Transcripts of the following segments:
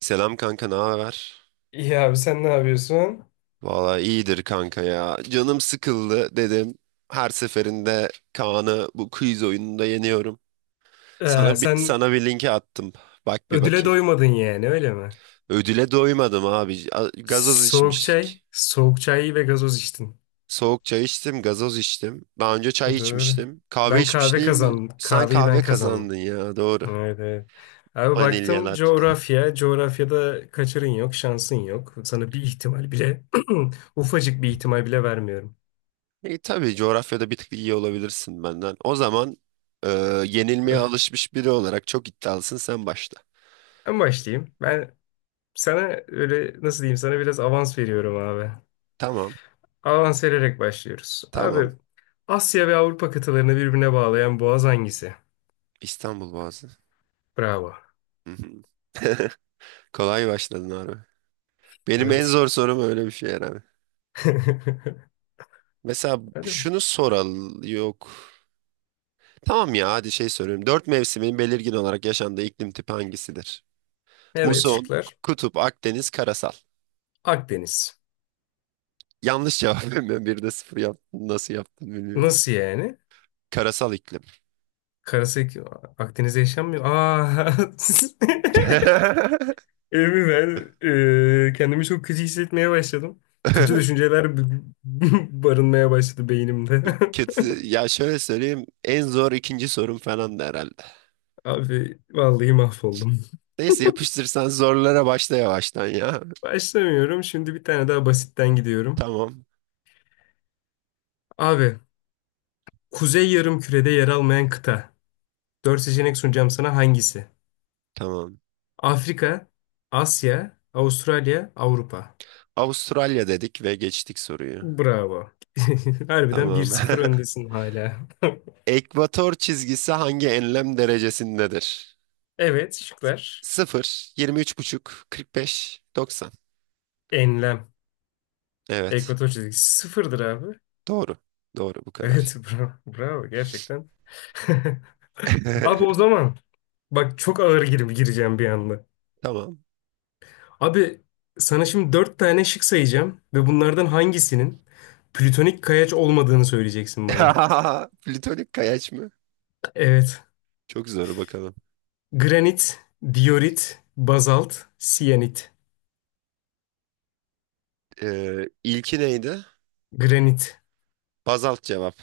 Selam kanka, ne haber? İyi abi sen ne yapıyorsun? Valla iyidir kanka ya. Canım sıkıldı dedim. Her seferinde Kaan'ı bu quiz oyununda yeniyorum. Sana bir, Sen sana bir linki attım. Bak bir ödüle bakayım. doymadın yani öyle mi? Ödüle doymadım abi. Gazoz Soğuk çay, içmiştik. soğuk çay ve gazoz içtin. Soğuk çay içtim, gazoz içtim. Daha önce çay Dur. içmiştim. Kahve Ben kahve içmişliğim mi? kazandım. Sen Kahveyi ben kahve kazandım. kazandın ya, doğru. Evet, evet. Abi Vanilya baktım latte. coğrafya. Coğrafyada kaçarın yok, şansın yok. Sana bir ihtimal bile, ufacık bir ihtimal bile vermiyorum. E, tabii coğrafyada bir tık iyi olabilirsin benden. O zaman e, yenilmeye Öf. alışmış biri olarak çok iddialısın, sen başla. Ben başlayayım. Ben sana öyle nasıl diyeyim, sana biraz avans veriyorum abi. Tamam, Avans vererek başlıyoruz. Abi, tamam. Asya ve Avrupa kıtalarını birbirine bağlayan boğaz hangisi? İstanbul Boğazı. Bravo. Hı hı. Kolay başladın abi. Benim en Evet. zor sorum öyle bir şey herhalde. Mesela Hadi bak. şunu soral yok. Tamam ya, hadi şey soruyorum. Dört mevsimin belirgin olarak yaşandığı iklim tipi hangisidir? Evet, Muson, şıklar. kutup, Akdeniz, karasal. Akdeniz. Yanlış cevap. Ben bir de sıfır yaptım. Nasıl yaptım bilmiyorum. Nasıl yani? Karasal iklim. Karası Akdeniz'de yaşanmıyor. Aa. Emin ben kendimi çok kötü hissetmeye başladım. Kötü düşünceler b- barınmaya başladı beynimde. Kötü. Ya şöyle söyleyeyim, en zor ikinci sorum falan da herhalde. Abi vallahi mahvoldum. Neyse, yapıştırsan zorlara başla yavaştan ya. Başlamıyorum. Şimdi bir tane daha basitten gidiyorum. Tamam, Abi, Kuzey Yarımküre'de yer almayan kıta. Dört seçenek sunacağım sana, hangisi? tamam. Afrika, Asya, Avustralya, Avrupa. Avustralya dedik ve geçtik soruyu. Bravo. Harbiden bir Tamam. sıfır öndesin hala. Ekvator çizgisi hangi enlem derecesindedir? Evet, şıklar. 0, 23,5, 45, 90. Enlem. Evet. Ekvator çizgisi sıfırdır abi. Doğru. Doğru, bu kadar. Evet, bravo. Bravo gerçekten. Abi o zaman bak, çok ağır girip gireceğim bir anda. Tamam. Abi, sana şimdi dört tane şık sayacağım ve bunlardan hangisinin plütonik kayaç olmadığını söyleyeceksin bana. Plütonik kayaç mı? Evet. Çok zor, bakalım. Granit, diorit, bazalt, siyanit. İlki neydi? Granit. Bazalt cevap.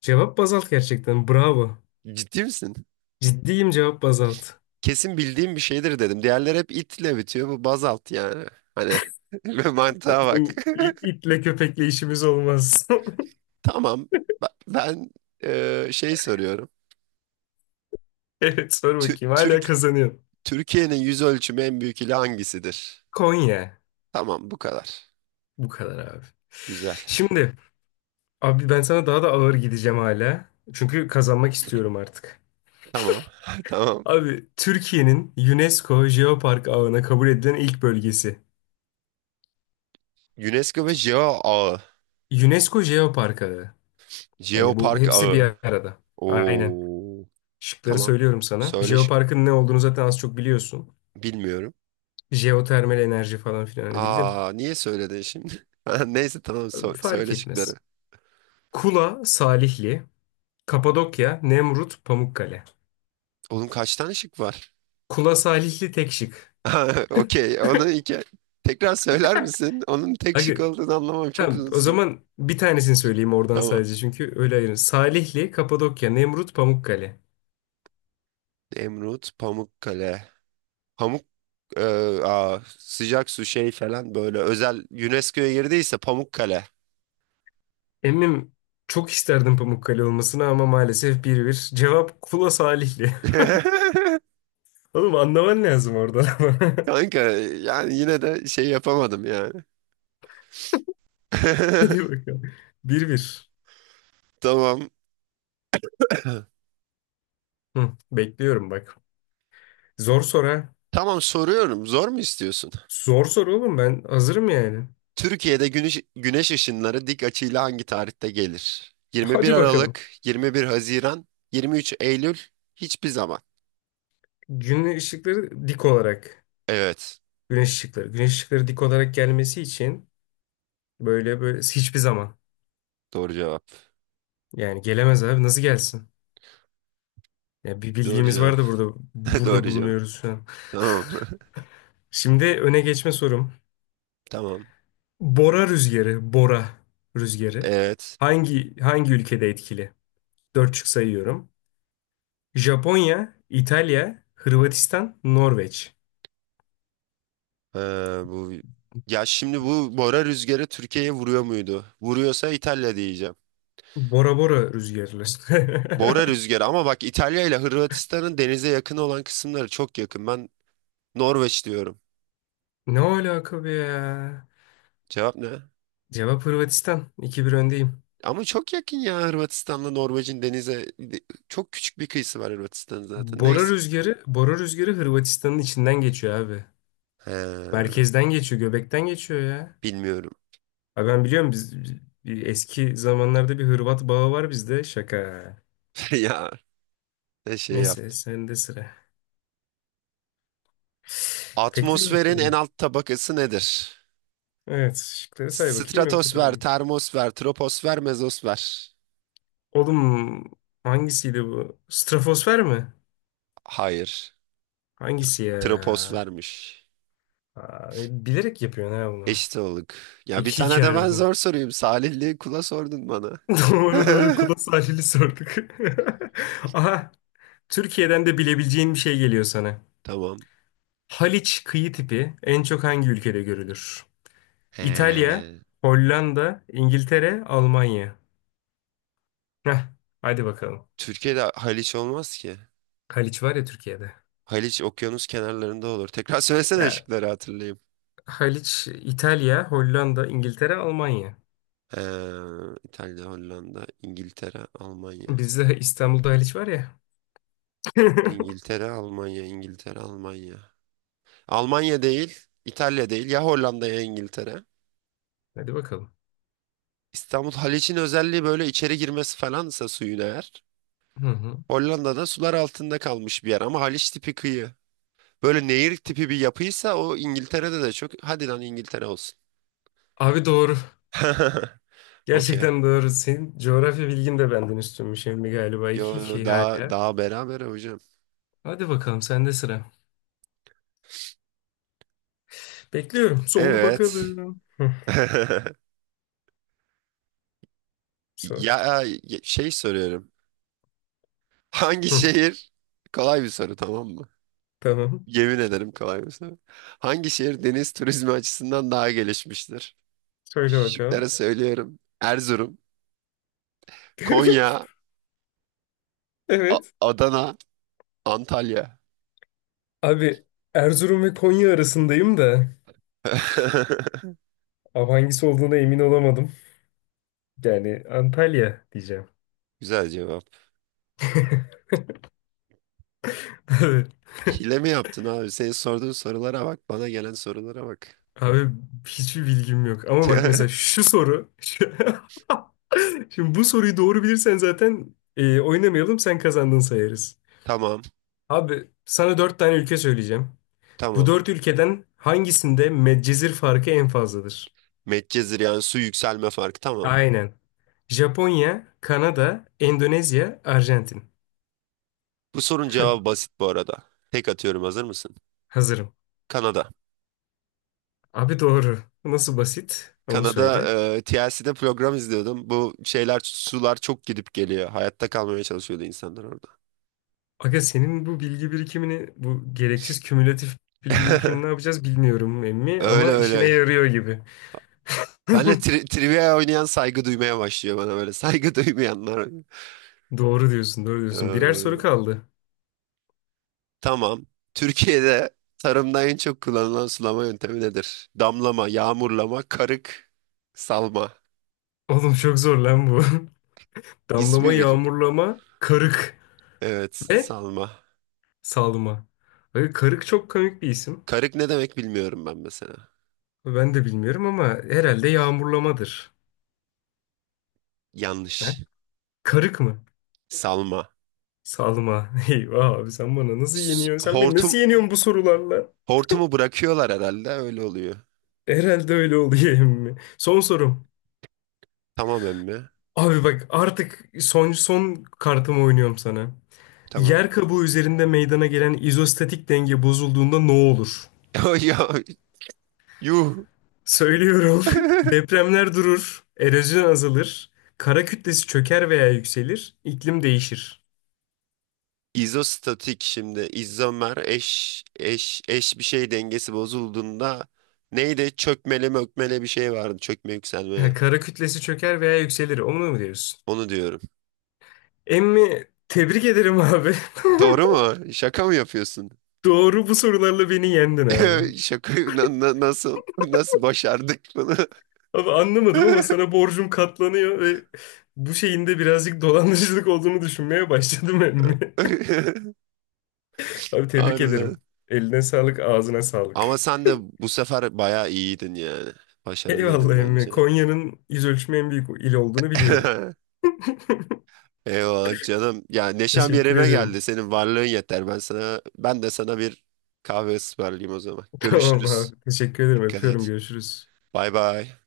Cevap bazalt gerçekten. Bravo. Ciddi misin? Ciddiyim, cevap bazalt. Kesin bildiğim bir şeydir dedim. Diğerleri hep itle bitiyor. Bu bazalt yani. Hani mantığa bak. Bizim itle köpekle işimiz olmaz. Tamam. Ben şey soruyorum. Evet, sor Tü- bakayım. Hala Türk kazanıyorum. Türkiye'nin yüz ölçümü en büyük ili hangisidir? Konya. Tamam, bu kadar. Bu kadar abi. Güzel. Şimdi abi, ben sana daha da ağır gideceğim hala. Çünkü kazanmak istiyorum artık. Tamam. Tamam. Abi, Türkiye'nin UNESCO Jeopark ağına kabul edilen ilk bölgesi. UNESCO ve Geo Ağı. UNESCO Jeopark ağı. Yani bu Jeopark hepsi bir Ağı. arada. Aynen. Oo. Şıkları Tamam. söylüyorum sana. Söyle şık. Jeopark'ın ne olduğunu zaten az çok biliyorsun. Bilmiyorum. Jeotermal enerji falan filan, hani bildin. Aa, niye söyledin şimdi? Ha, neyse, tamam, Fark söyle etmez. şıkları. Kula, Salihli, Kapadokya, Nemrut, Pamukkale. Oğlum, kaç tane şık var? Kula, Salihli tek şık. Ha, okey. Onu iki. Tekrar söyler misin? Onun tek Aga, şık olduğunu anlamam çok tamam, uzun o sürdü. zaman bir tanesini söyleyeyim oradan Tamam. sadece, çünkü öyle ayırın. Salihli, Kapadokya, Nemrut, Pamukkale. Nemrut, Pamukkale. Pamuk e, sıcak su şey falan, böyle özel UNESCO'ya girdiyse Pamukkale. Emmim, çok isterdim Pamukkale olmasını ama maalesef bir bir. Cevap Kula, Salihli. Oğlum, anlaman lazım oradan ama. Kanka, yani yine de şey yapamadım yani. Hadi bakalım. Bir bir. Tamam. Hı, bekliyorum bak. Zor soru ha. Tamam, soruyorum. Zor mu istiyorsun? Zor soru oğlum, ben hazırım yani. Türkiye'de güneş ışınları dik açıyla hangi tarihte gelir? 21 Hadi bakalım. Aralık, 21 Haziran, 23 Eylül, hiçbir zaman. Güneş ışıkları dik olarak. Evet. Güneş ışıkları. Güneş ışıkları dik olarak gelmesi için, böyle böyle hiçbir zaman. Doğru cevap. Yani gelemez abi, nasıl gelsin? Ya bir Doğru bildiğimiz cevap. var da burada burada Doğru cevap. bulunuyoruz şu an. Tamam. Şimdi öne geçme sorum. Tamam. Bora rüzgarı, Bora rüzgarı Evet. hangi ülkede etkili? Dört şık sayıyorum. Japonya, İtalya, Hırvatistan, Norveç. Ee, Bu, ya şimdi bu Bora rüzgarı Türkiye'ye vuruyor muydu? Vuruyorsa İtalya diyeceğim. Bora Bora rüzgarı. Bora rüzgarı, ama bak, İtalya ile Hırvatistan'ın denize yakın olan kısımları çok yakın. Ben Norveç diyorum. Ne alaka be ya? Cevap ne? Cevap Hırvatistan. 2 bir öndeyim. Ama çok yakın ya, Hırvatistan'la Norveç'in denize, çok küçük bir kıyısı var Hırvatistan'ın zaten. Bora Neyse. rüzgarı, Bora rüzgarı Hırvatistan'ın içinden geçiyor abi. He, Merkezden geçiyor, göbekten geçiyor ya. bilmiyorum. Abi ben biliyorum, bir eski zamanlarda bir Hırvat bağı var bizde. Şaka. Ya ne şey Neyse, yaptı. sende sıra. Bekliyorum Atmosferin en sorunu. alt tabakası nedir? Evet, şıkları say bakayım, yok Stratosfer, hatırlamıyorum. termosfer, troposfer, mezosfer. Oğlum, hangisiydi bu? Stratosfer mi? Hayır. Hangisi ya? Tropos vermiş. Aa, bilerek yapıyorsun ha bunu. Eşit olduk. Ya bir iki tane 2 de ben harbiden. zor sorayım. Salihli kula sordun bana. Doğru doğru, kula sahili sorduk. Aha, Türkiye'den de bilebileceğin bir şey geliyor sana. Tamam. Haliç kıyı tipi en çok hangi ülkede görülür? İtalya, Ee, Hollanda, İngiltere, Almanya. Heh, hadi bakalım. Türkiye'de Haliç olmaz ki. Haliç var ya Türkiye'de. Haliç okyanus kenarlarında olur. Tekrar söylesene Ya, şıkları, hatırlayayım. Haliç. İtalya, Hollanda, İngiltere, Almanya. Ee, İtalya, Hollanda, İngiltere, Almanya. Bizde İstanbul'da Haliç var ya. İngiltere, Almanya, İngiltere, Almanya. Almanya değil, İtalya değil. Ya Hollanda ya İngiltere. Hadi bakalım. İstanbul Haliç'in özelliği böyle içeri girmesi falansa suyun, eğer. Hı hı. Hollanda'da sular altında kalmış bir yer, ama Haliç tipi kıyı. Böyle nehir tipi bir yapıysa o, İngiltere'de de çok. Hadi lan, İngiltere olsun. Abi doğru. Okey. Gerçekten doğru. Senin coğrafya bilgin de benden üstünmüş emmi galiba. iki Yo, 2 daha hala. daha beraber hocam. Hadi bakalım, sende sıra. Bekliyorum. Sor Evet. bakalım. Hı. Sor. Ya şey soruyorum. Hangi Hı. şehir? Kolay bir soru, tamam mı? Tamam. Yemin ederim, kolay bir soru. Hangi şehir deniz turizmi açısından daha gelişmiştir? Söyle Şıkları bakalım. söylüyorum. Erzurum, Konya, Evet. Adana, Antalya. Abi, Erzurum ve Konya arasındayım da. Abi, hangisi olduğuna emin olamadım. Yani Antalya diyeceğim. Güzel cevap. Evet. Hile mi yaptın abi? Senin sorduğun sorulara bak. Bana gelen sorulara bak. Abi hiçbir bilgim yok. Ama bak mesela şu soru. Şimdi bu soruyu doğru bilirsen zaten, oynamayalım, sen kazandın sayarız. Tamam. Abi, sana dört tane ülke söyleyeceğim. Bu Tamam. dört ülkeden hangisinde medcezir farkı en fazladır? Medcezir, yani su yükselme farkı. Tamam. Aynen. Japonya, Kanada, Endonezya, Arjantin. Bu sorunun cevabı basit bu arada. Tek atıyorum, hazır mısın? Hazırım. Kanada. Abi doğru. Bu nasıl basit? Onu Kanada söyle. TLC'de program izliyordum. Bu şeyler, sular çok gidip geliyor. Hayatta kalmaya çalışıyordu insanlar orada. Aga, senin bu bilgi birikimini, bu gereksiz kümülatif bilgi birikimini ne yapacağız bilmiyorum emmi, Öyle ama işine öyle. yarıyor gibi. Benle tri trivia oynayan saygı duymaya başlıyor bana böyle. Saygı duymayanlar. Doğru diyorsun, doğru diyorsun. Birer soru Ee, kaldı. Tamam. Türkiye'de tarımda en çok kullanılan sulama yöntemi nedir? Damlama, yağmurlama, karık, salma. Oğlum çok zor lan bu. Damlama, İsmi gıcık. yağmurlama, karık Evet, ve salma. salma. Böyle karık çok komik bir isim. Karık ne demek bilmiyorum ben mesela. Ben de bilmiyorum ama herhalde yağmurlamadır. He? Yanlış. Karık mı? Salma. Salma. Eyvah abi, sen bana nasıl yeniyorsun? Sen beni Hortum, nasıl yeniyorsun bu sorularla? hortumu bırakıyorlar herhalde, öyle oluyor. Herhalde öyle oluyor. Emmi, son sorum. Tamam emmi. Abi bak, artık son son kartımı oynuyorum sana. Tamam. Yer kabuğu üzerinde meydana gelen izostatik denge bozulduğunda ne olur? Ya, yuh. Söylüyorum. Depremler durur, erozyon azalır, kara kütlesi çöker veya yükselir, iklim değişir. İzostatik, şimdi izomer eş bir şey dengesi bozulduğunda neydi? Çökmeli mökmeli bir şey vardı. Çökme yükselmeli. Ha, kara kütlesi çöker veya yükselir. Onu mu diyorsun? Onu diyorum. Emmi, tebrik ederim abi. Doğru mu? Şaka mı yapıyorsun? Doğru, bu sorularla beni yendin abi. Şaka, nasıl başardık bunu? Abi anlamadım ama sana borcum katlanıyor ve bu şeyin de birazcık dolandırıcılık olduğunu düşünmeye başladım emmi. Abi tebrik Harbiden. ederim. Eline sağlık, ağzına Ama sağlık. sen de bu sefer bayağı iyiydin yani. Başarılıydın Eyvallah emmi. bence. Konya'nın yüz ölçümü en büyük il olduğunu biliyorum. Eyvallah canım. Ya neşem Teşekkür yerine geldi. ederim. Senin varlığın yeter. Ben de sana bir kahve ısmarlayayım o zaman. Tamam Görüşürüz. abi. Teşekkür ederim. Dikkat Öpüyorum. et. Görüşürüz. Bay bay.